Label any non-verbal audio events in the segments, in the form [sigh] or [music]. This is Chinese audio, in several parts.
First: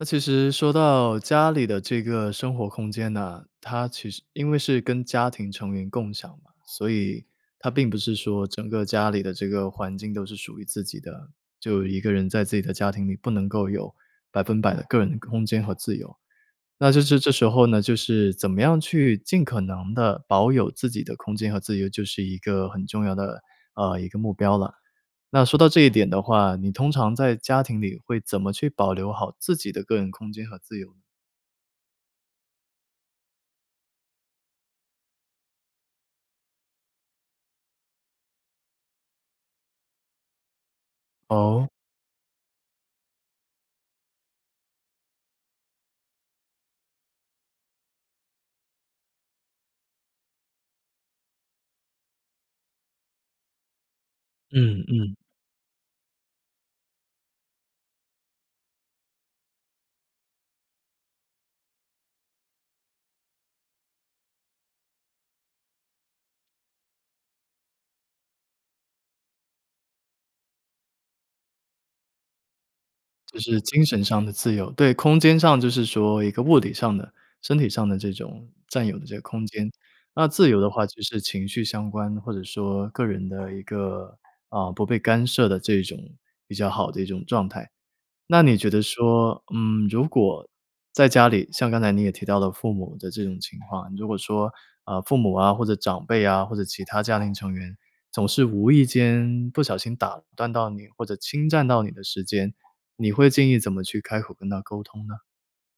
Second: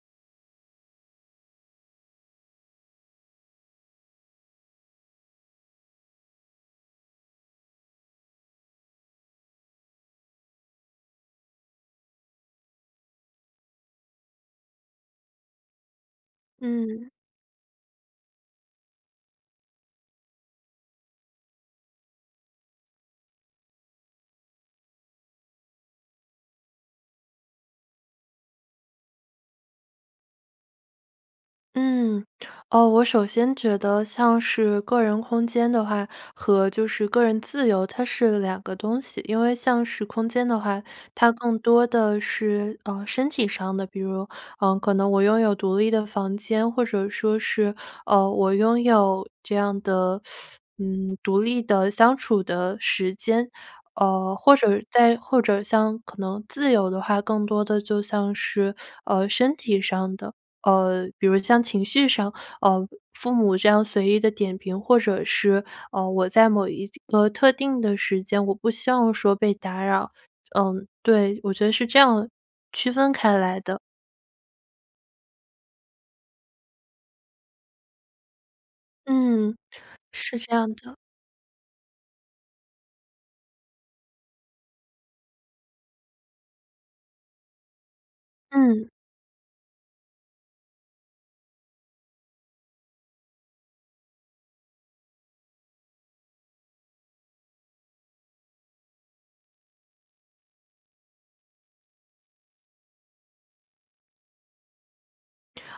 那其实说到家里的这个生活空间呢，它其实因为是跟家庭成员共享嘛，所以它并不是说整个家里的这个环境都是属于自己的。就一个人在自己的家庭里不能够有100%的个人的空间和自由，那就嗯。是这时候呢，就是怎么样去尽可能地保有自己的空间和自由就是一个很重要的，呃，一个目标了。那说到这一点的话，你通常在家庭里会怎么去保留好自己的个人空间和自由呢？嗯，哦，我首先觉得像是个人空间的话和就是个人自由，它是两个东西。因为像是空间的话，它更哦？多的是，呃，身体上的，比如，呃，可能我拥有独立的房间，或者说是，呃，我拥有这样的 [sucks teeth] 嗯，独立的相处的时间。呃，或者嗯嗯。再或者像可能自由的话，更多的就像是，呃，身体上的，呃，比如像情绪上，呃，父母这样随意地点评或者是，呃，我在某一个特定的时间，我不希望说被打扰。嗯，对，我觉得是这样，区分开就来是的。精神上的自由，对，空间上就是说一个物理上的、身体上的这种占有的这个空嗯，间。那是自这由的样话的。就是情绪相关，或者说个人的一个啊，不被干涉的这种比较好的一种状态。那你觉得嗯。说，嗯，如果在家里像刚才你也提到了父母的这种情况，如果说啊，父母啊，或者长辈啊，或者其他家庭成员，总是无意间不小心打断到你或者侵占到你的时间，你会建议怎么去开口跟他沟通呢？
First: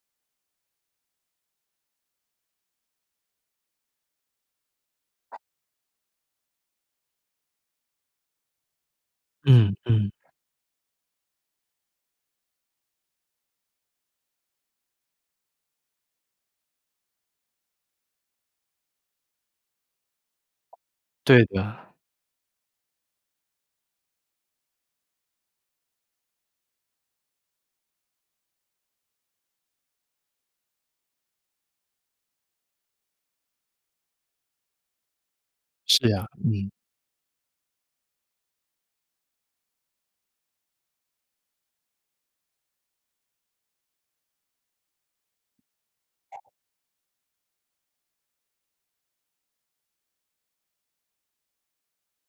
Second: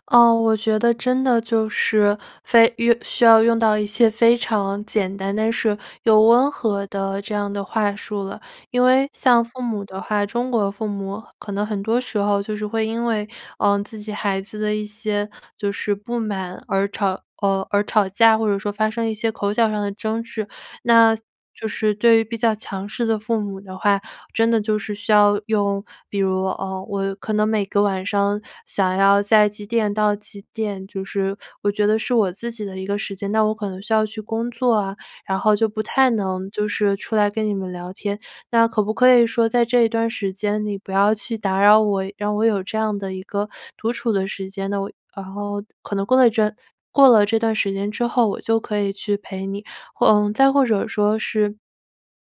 呃，我觉得真的就是非遇需要用到一些非常简单但是又温和的这样的话术了。因为像父嗯母的嗯。话，中国父母可能很多时候就是会因为，呃，自己孩子的一些就是不满而吵呃，而吵架，或者说发生一些口角上的争执。那对就的。是对于比较强势的父母的话，真的就是需要用，比如，呃，我可能每个晚上想要在几点到几点，就是我觉得是我自己的一个时间，那我可能需要去工作啊，然后就不是太呀，能就嗯。是出来跟你们聊天。那可不可以说在这一段时间，你不要去打扰我，让我有这样的一个独处的时间。那我然后可能过了一阵过了这段时间之后，我就可以去陪你，或呃，再或者说是，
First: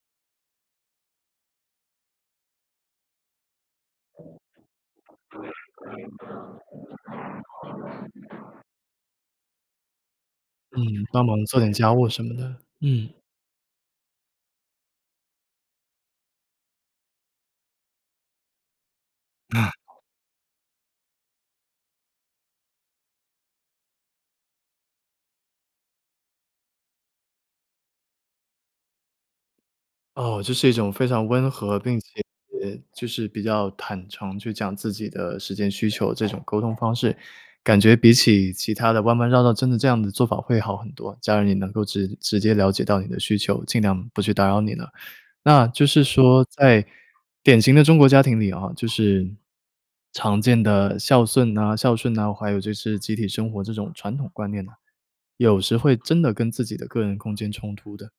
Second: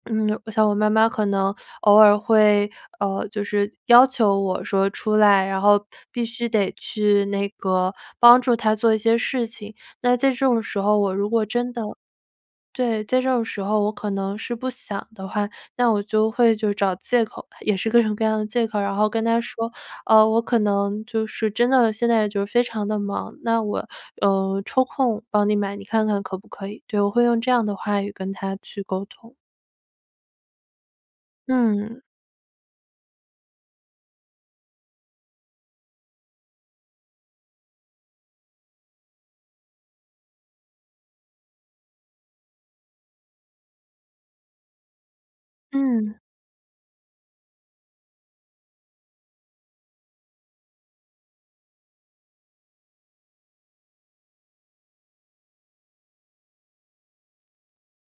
嗯，我想我妈妈可能偶尔会，呃，就是要求我说出来，然后必须得去那个帮助她做一些事情。那在这种时嗯，候我帮如果忙做真点的家务什么的，对，嗯。在这种时候我可能是不想的话，那我就会就找借口吧，也是各种各样的借口。然后跟她说，啊。呃，我可能就是真的现在就是非常地忙，那我，呃，抽空帮你买你看看可不可以？对，我会用这样的话语跟她去沟通。哦，这是一种非常温和并嗯。且就是比较坦诚去讲自己的时间需求这种沟通方式，感觉比起其它的弯弯绕道真的这样的做法会好很多，家人也能够直直接了解到你的需求，尽量不去打扰你呢。那就是嗯。说在典型的中国家庭里啊，就是常见的孝顺呐孝顺呐，还有就是集体生活这种传统观念呢，有时会真的跟自己的个人空间冲突的。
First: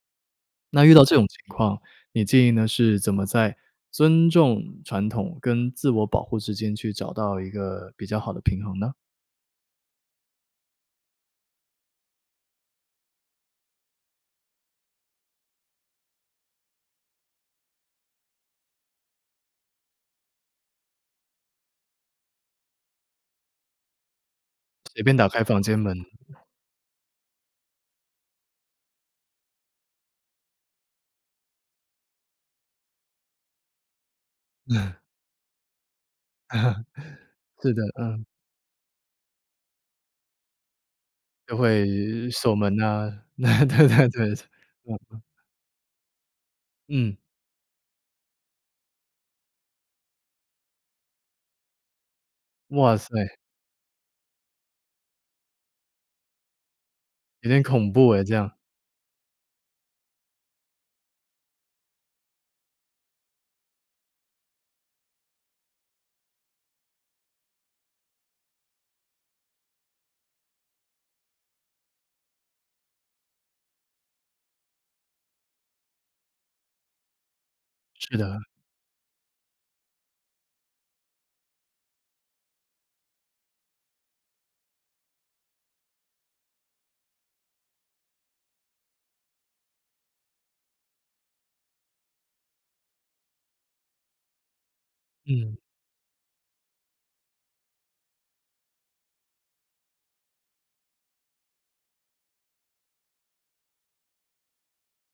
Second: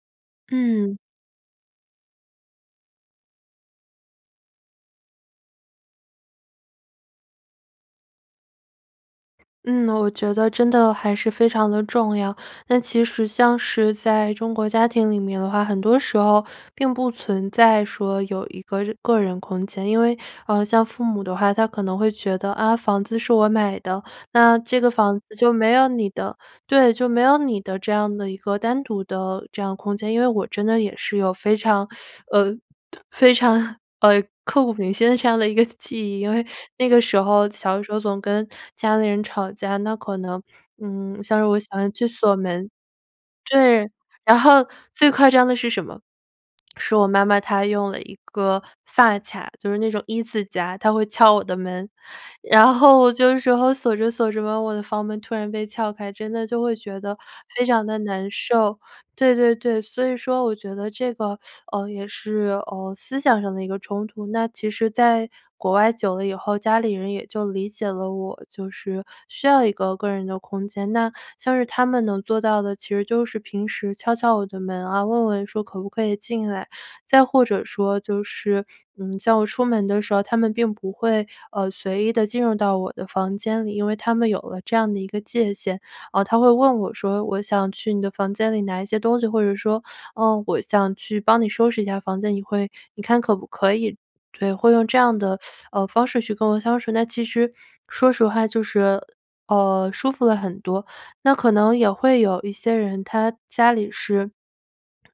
那遇嗯。到这种情况，你建议呢是怎么在尊重传统跟自我保护之间去找到一个比较好的平衡呢？嗯，我觉得真的还是非常的重要。那其实像是在中国家庭里面的话，很多时候并不存在说有一个日个人空间，因为，呃，像父母的话，他可能会觉得：“啊，房子是我买的，那这个随便房打子开就房没间有门。你的对，就没有你的这样的一个单独的这样空间“。因为我真的也是有非 [sucks teeth] 呃，非常，呃，刻骨铭嗯。心的这样的一个记忆。因为 [chuckles] 那个时候是小的，的时候总嗯。跟家里人吵架，那可能嗯，像是就我喜欢去会锁锁门门呐，对对。对对。然后，最嗯。夸张的是什么？是我嗯。妈妈她用了一个发卡，就是那种一字夹，她会撬我的门，然哇后塞。就有时候锁着锁着吧，我的房门突然被撬开，真的就会觉得有点非常恐地怖哎难这样。受。对对对，所以说我觉得这个，[sucks teeth] 呃，也是，呃，思想上的一个冲突。那其实在国外久了以后，家里人也就理解了我就是需要一个个人的空间，那像是他们能做到的，其实就是平时敲敲我的门啊，问问说可不可以进来。再或者说是就的。是，嗯，在我出门的时候他们并不会，呃，随意地进入到我的房间里，因为他们有了这样的一个界限，呃，他会问我说我想去你的房间里拿一些东西，或者说，呃，我想去帮你收拾一下房间你会你看可不可以？对，会用这样的，嗯。[sucks teeth] 呃，方式去跟我相处。那其实说实话就是，呃，舒服了很多。那可能也会有一些人他家里是，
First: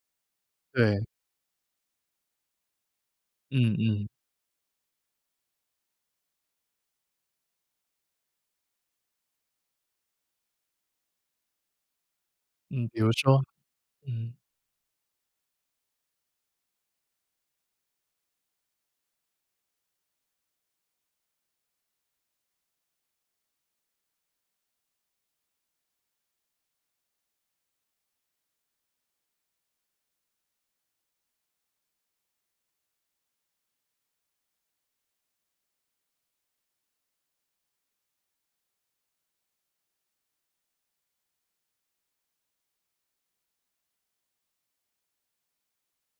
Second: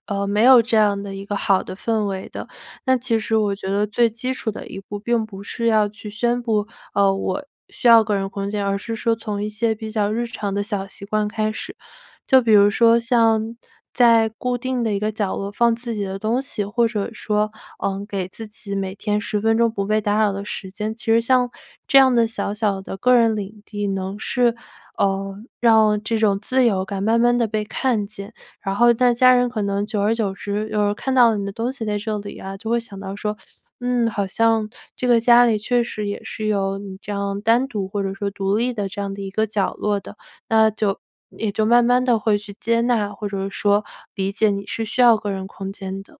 呃，没有这样对。的一个好的氛围的，那其实我觉嗯得嗯。最基础的一步并不是要去宣布，呃，我需要个人空间，而是说从一些比较日常的小习惯开始，就比如嗯，说比如说？像在嗯。固定的一个角落放自己的东西，或者说，呃，给自己每天10分钟不被打扰的时间，其实像这样的小小的个人领地能是，呃，让这种自由感慢慢地被看见，然后那家人可能久而久之，有人看到你的东西在这里啊，就会想到说：[sucks teeth] “嗯，好像这个家里确实也是有你这样单独或者说独立的这样的一个角落的”，那就也就慢慢地会去接纳，或者是说理解你是需要个人空间的。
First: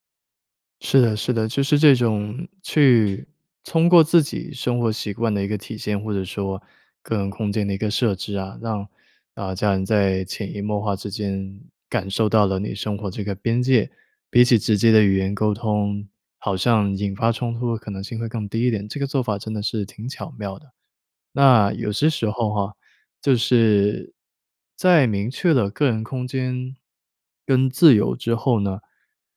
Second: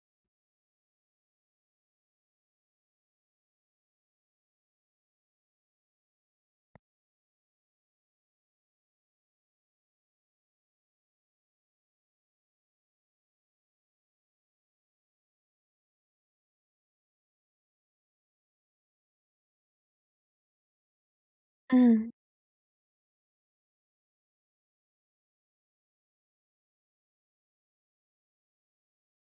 是的是的，就是这种去通过自己生活习惯的一个体现，或者说个人空间的一个设置啊，让呃，家人在潜移默化之间，感受到了你生活这个边界。比起直接的语言沟通，好像引发冲突的可能性会更低一点，这个做法真的是挺巧妙的。那有些嗯。时候哈，就是在明确的个人空间跟自由之后呢，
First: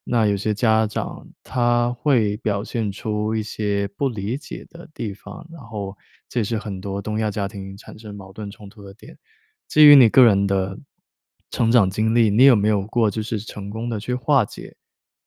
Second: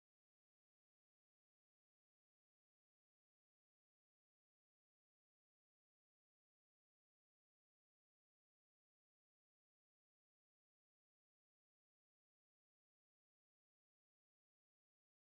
那有些家长他会表现出一些不理解的地方，然后这也是很多东亚家庭产生矛盾冲突的点。基于你个人的成长经历，你有没有过就是成功地去化解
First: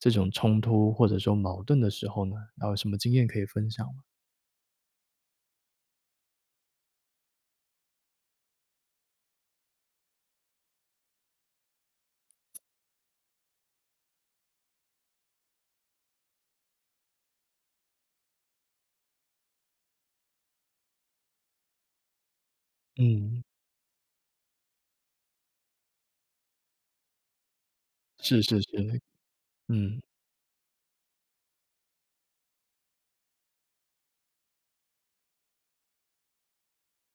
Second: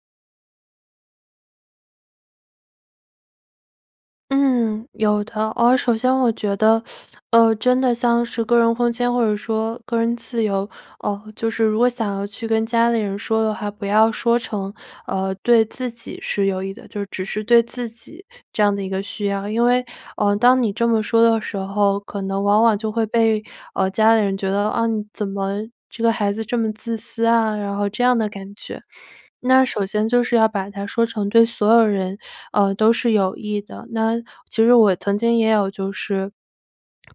这种冲突或者说矛盾的时候呢？然后有什么经验可以分享吗？嗯，有的。哦，首先我觉得 [sucks teeth] 呃，真的像是个人空间或者说个人自由呃，就是如果想要去跟家里人说的话，不要说成，呃，对自己是有益的，就只是对自己这样的一个需要。因为呃，当你这么说的时候，可能往往就会嗯。被，呃，家里人觉得：“啊，你怎么这个孩子这么自私啊？”然后这样的是感是觉。是，那首嗯。先就是要把它说成对所有人，呃，都是有益的。那其实我曾经也有就是，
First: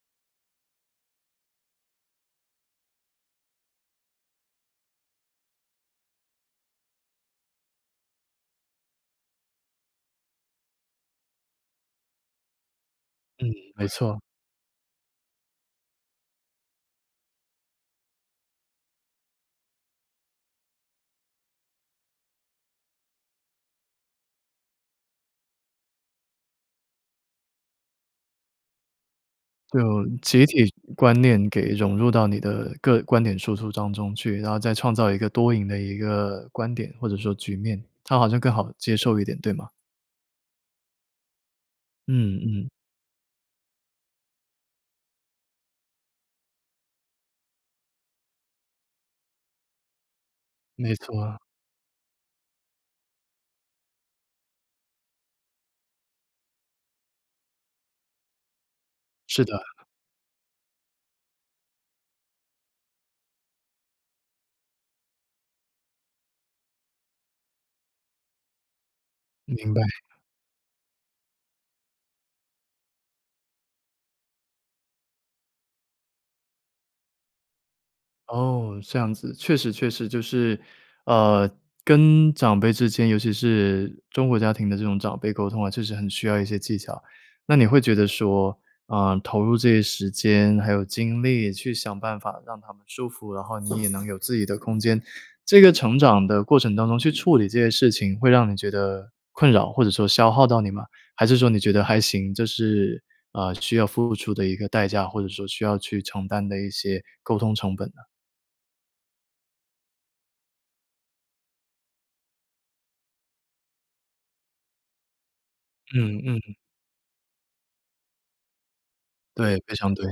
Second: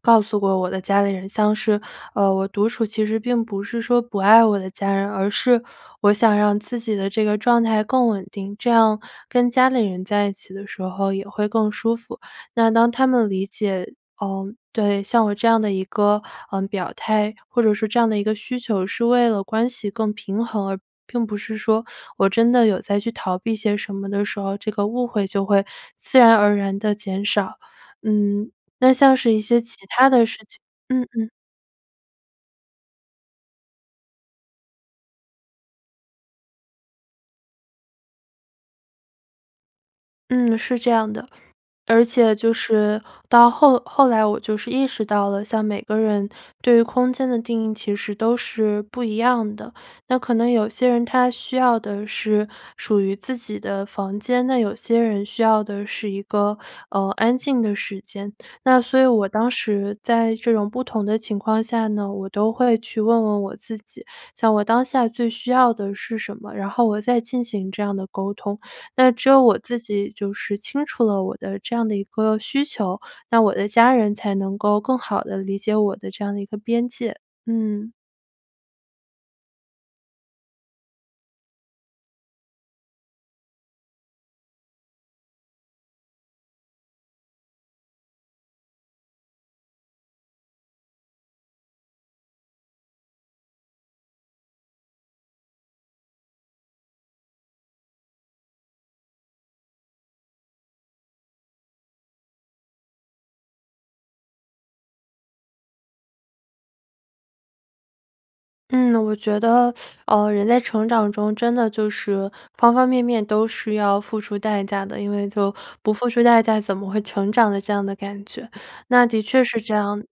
告诉过我的家里人，像是，呃，我独处其实并不是说不爱我的家人，而是，我想让自己的这个状态更稳定，这样跟家里人在一起的时候也会更舒服。那当他们理嗯，没解错。呃，对，像我这样的一个，嗯，表态，或者说这样的一个需求是为了关系更平衡，而并不是说，我真的有在去逃避些什么的时候，这个误会就会自然而然地减少。嗯，那像是一些其就他的事集情体嗯观嗯。念给融入到你的个观点输出当中去，然后再创造一个多赢的一个观点，或者说局面，他好像更好接受一点，对吗？嗯，是这样的。而且嗯就嗯。是到后后来我就是意识到了，像每个人对于空间的定义其实都是不一样的。那可能有些没人他错。需要的是属于自己的房间，那有些人需要的是一个，呃，安静的时间。那所以我是当的。时在这种不同的情况下呢，我都会去问问我自己，像我当下最需要的是什么，然后我再进行这样的沟通。那只有我明自白。己就是清楚了我的这样的一个需求，那我的家人才能够更好地理解我的这样的一个边界。嗯。哦，这样子。确实确实就是，呃，跟长辈之间，尤其是中国家庭的这种长辈沟通啊，确实很需要一些技巧。那你会觉得说，呃，投入这些时间还有精力去想办法让他们舒服，然后你也能有自己的空间，这个成长的过程当中去处理这些事情，会让你觉得困扰或者说消耗到你吗？还是说你觉得还行，这是，呃，需要付出的一个代价，或者说需要去承担的一些沟通成本呢？嗯，我觉得，[sucks teeth] 呃，人在成长中真的就是方方面面都是要付出代价的，因为就不付嗯出代嗯。价怎么会成长的这样的感觉，那的确对，是非这常样。对。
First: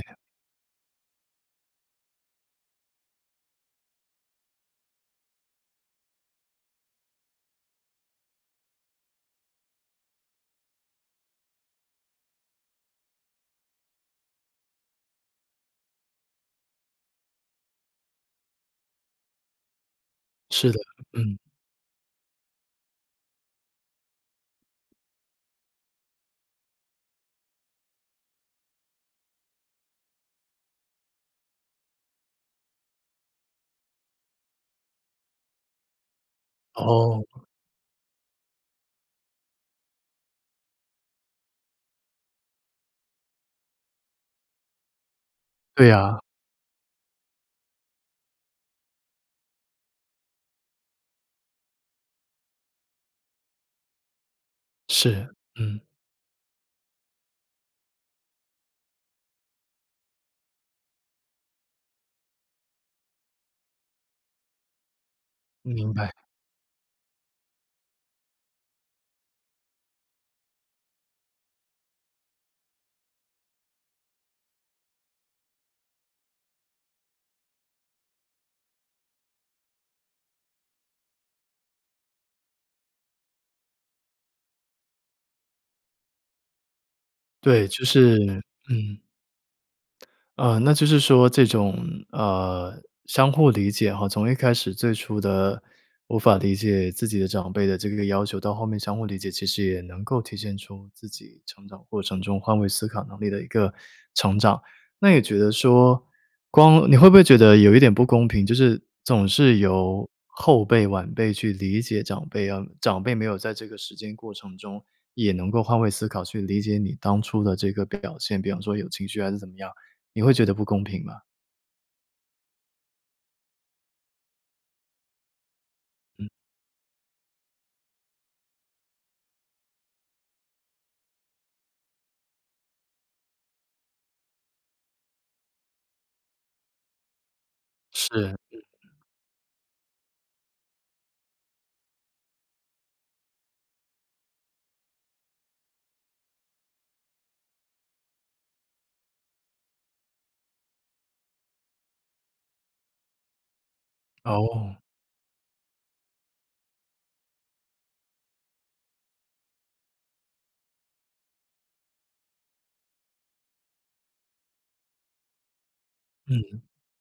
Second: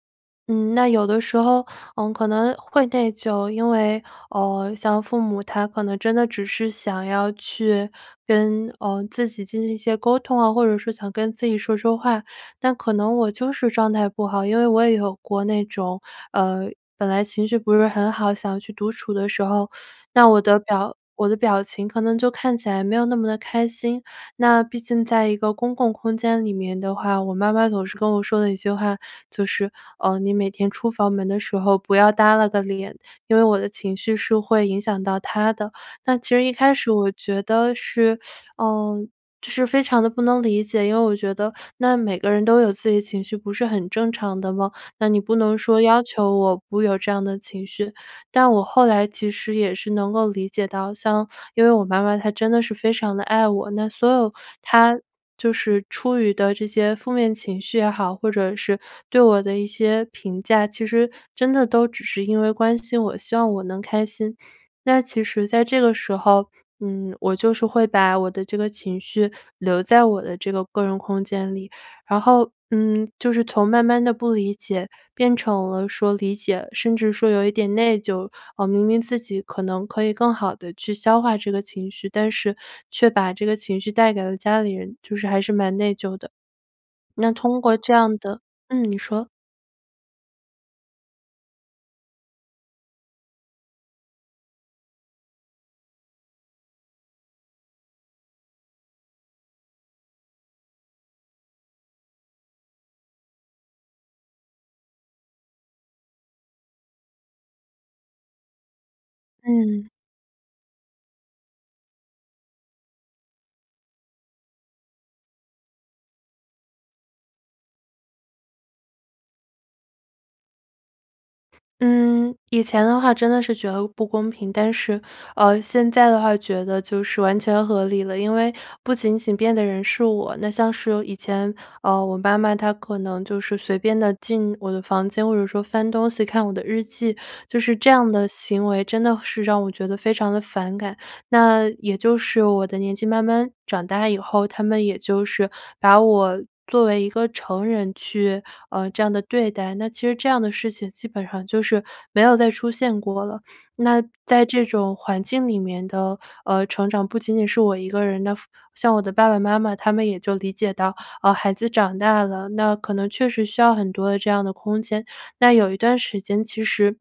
嗯，那有的时候，嗯，可能会内疚，因为，呃，像父母他可能真的只是想要去跟，呃，自己进行一些沟通哦，或者是想跟自己说说话，那可能我就是状态不好，因为我也有过那种，呃，本来情绪不是很好，想去独处的时候，那我的是的，表我嗯。的表情可能就看起来没有那么的开心。那毕竟在一个公共空间里面的话，我妈妈总是跟我说的一句话，就是，呃，“你每天出房门的时候不要耷拉个脸，“因为我的情绪是会影响到她的。那其实一开始我哦。觉得是 [sucks teeth] 呃，就是非常地不能理解，因为我觉得那每个人都有自己的情绪不是很正常的吗？那你不能说对要啊。求我不有这样的情绪，但我后来其实也是能够理解到像因为我妈妈她真的是非常地爱我，那所有她是，就嗯。是出于的这些负面情绪也好，或者是对我的一些评价，其实真的都只是因为关心我，希望我能开心。那其实在嗯，这明个白。时候，嗯，我就是会把我的这个情绪留在我的这个个人空间里，然后，嗯，就是从慢慢地不理解变成了说理解，甚至说有一点内疚。嗯，明明自己可能可以更好地去消化这个情绪，但是却把这个情绪带给了家里人，就是还是蛮内疚的。那通对，过就这样是的嗯，你嗯。说。呃，那就是说这种，呃，相互理解哈，从一开始最初的无法理解自己的长辈的这个要求，到后面相互理解，其实也能够体现出自己成长过程中换位思考能力的一个成长。那也觉得说光你会不会觉得有一点不公平，就是总是嗯。由后辈晚辈去理解长辈啊，长辈没有在这个时间过程中，也能够换位思考去理解你当初的这个表现，比方说有情绪还是怎么样，你会觉得不公平吗？嗯，以前的话真的是觉得不公平，但是，呃，现在的嗯。话觉得就是完全合理了。因为不仅仅变的人是我，那像是有以前，呃，我妈妈她可能就是随便地进我的房间，或者说翻东西、看我的日记，就是这样的是。嗯。行为真的是让我觉得非常地反感。那也就是我的年纪慢慢长大以后，他们也就是把我作为一个成人去，呃，这样地对待，那其实这样的事情基本上就是没有再出现过了。那在这哦。种环境里面的，呃，成长，不仅仅是我一个人的付像我的爸爸妈妈，他们也就理解到，呃，孩子长大了，那可能确实需要很多的这样的空间。那有一段时间，嗯。其实，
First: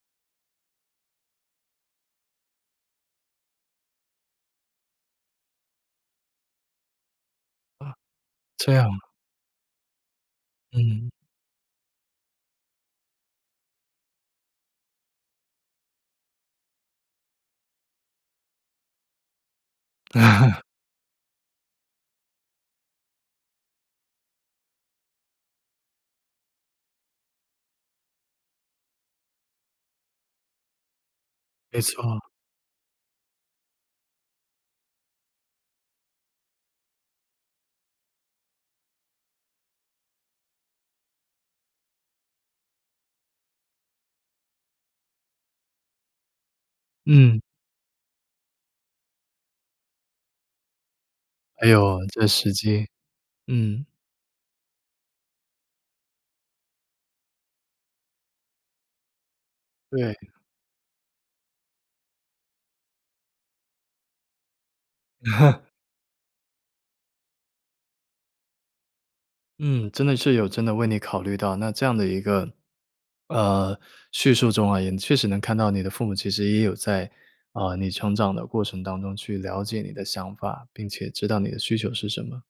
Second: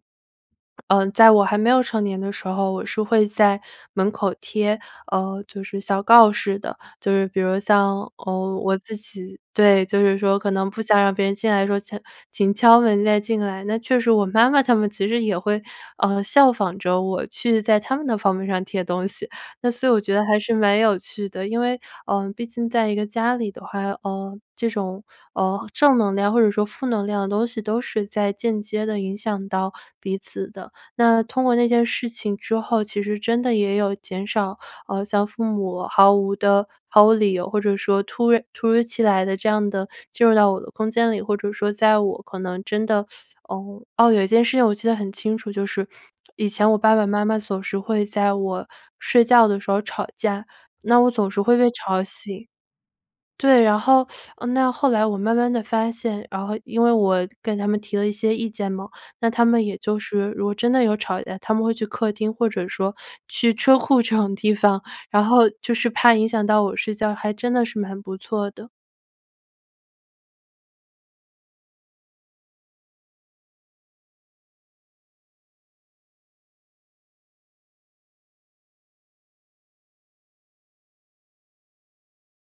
[swallows] 呃，在我还没有成年的时候，我是会在门口贴，呃，就是小告示的。就是比如啊。像，呃，这我样自啊。己对，就是说可能不想嗯。让别人进来的时候写“请敲门再进来”。那确实我妈妈他们其实也会，呃，效仿着我去在他们的房门上贴东西，那所以我觉得还是 [laughs] 蛮有趣的。因为，呃，毕竟在一个家里的话，呃，这种，呃，正能量或者说负能量的东西都是在间接地影响到彼此的。那通过那没件事错。情之后，其实真的也有减少，呃，像父母毫无地毫无理由或者说突然突如其来地这样地进入到我的空间里，或者说在我可能真的呃，哦，有一件事情我记得很清楚，就是以前我爸爸妈妈嗯。总是会在我睡觉的时候吵架，那我总是会哎被呦，吵这醒时机，对，然嗯。后 [sucks teeth] 那后来我慢慢地发现然后因为我跟他们提了一些意见嘛，那他们也就对。是，如果真的有吵架，他们会去客厅或者说去车库这种地方，然后 [laughs] 就是怕影响到我睡觉，还真的是蛮不错的。嗯，真的是有真的为你考虑到，那这样的一个，呃，叙述中啊，也确实能看到你的父母其实也有在，啊，你成长的过程当中去了解你的想法，并且知道你的需求是什么。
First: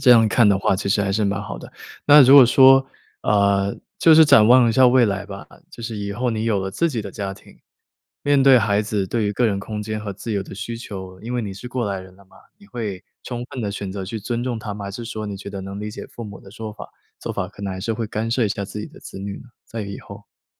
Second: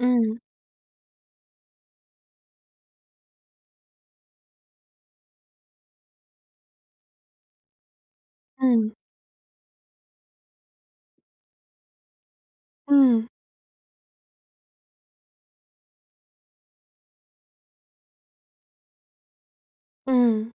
这样看的话其实还是蛮好的。那如果说，呃，就是展望一下未来吧，就是以后你有了自己的家庭，面对孩嗯。子对于个人空间和自由的需求，因为你是过来人了嘛，你会嗯。充分地选择去尊重他吗？还是说你觉得能理解父母的说法做法，可能还是会干涉一下自己的子女呢，在以后？嗯，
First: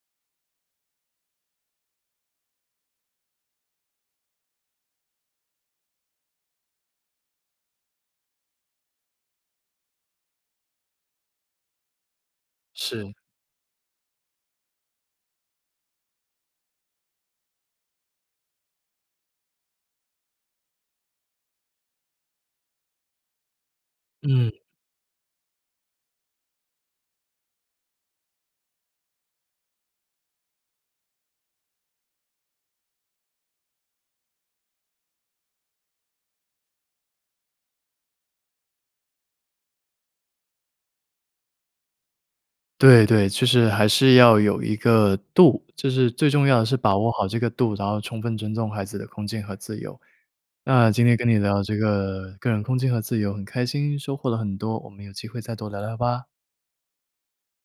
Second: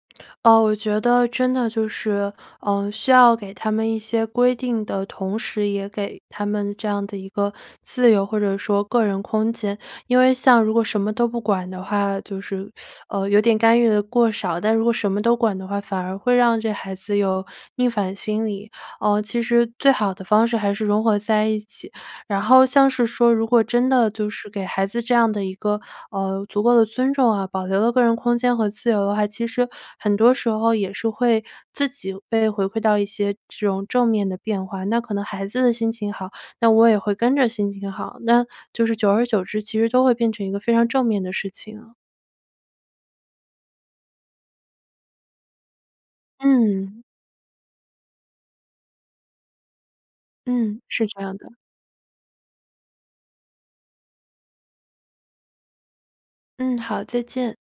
哦，我觉得真的就是，嗯，需要给他们一些规定的同时，也给他们这样的一个自由或者说个人空间。因为像如果什么都不管的话，就是，[sucks teeth] 是。呃，有点干预得过少，但如果什么都管的话，反而会让这孩子有逆反心理。呃，其实最好的方式还是融合在一起。然后像是说如果真的就是嗯。给孩子这样的一个，呃，足够的尊重啊，保留了个人空间和自由的话，其实很多时候也是会自己被回馈到一些这种正面的变化。那可能孩子的心情好，那我也会跟着心情好，那就是久而久之，其实都会变成一个非常正面的事情啊。对对，其实还是要有一个度，就是最重要的是把嗯。握好这个度，然后充分尊重孩子的空间和自由。嗯，那是今天这跟样你的。聊这个个人空间和自由很开心，收获了很多，我们有机会再多聊聊吧。嗯，好，再见。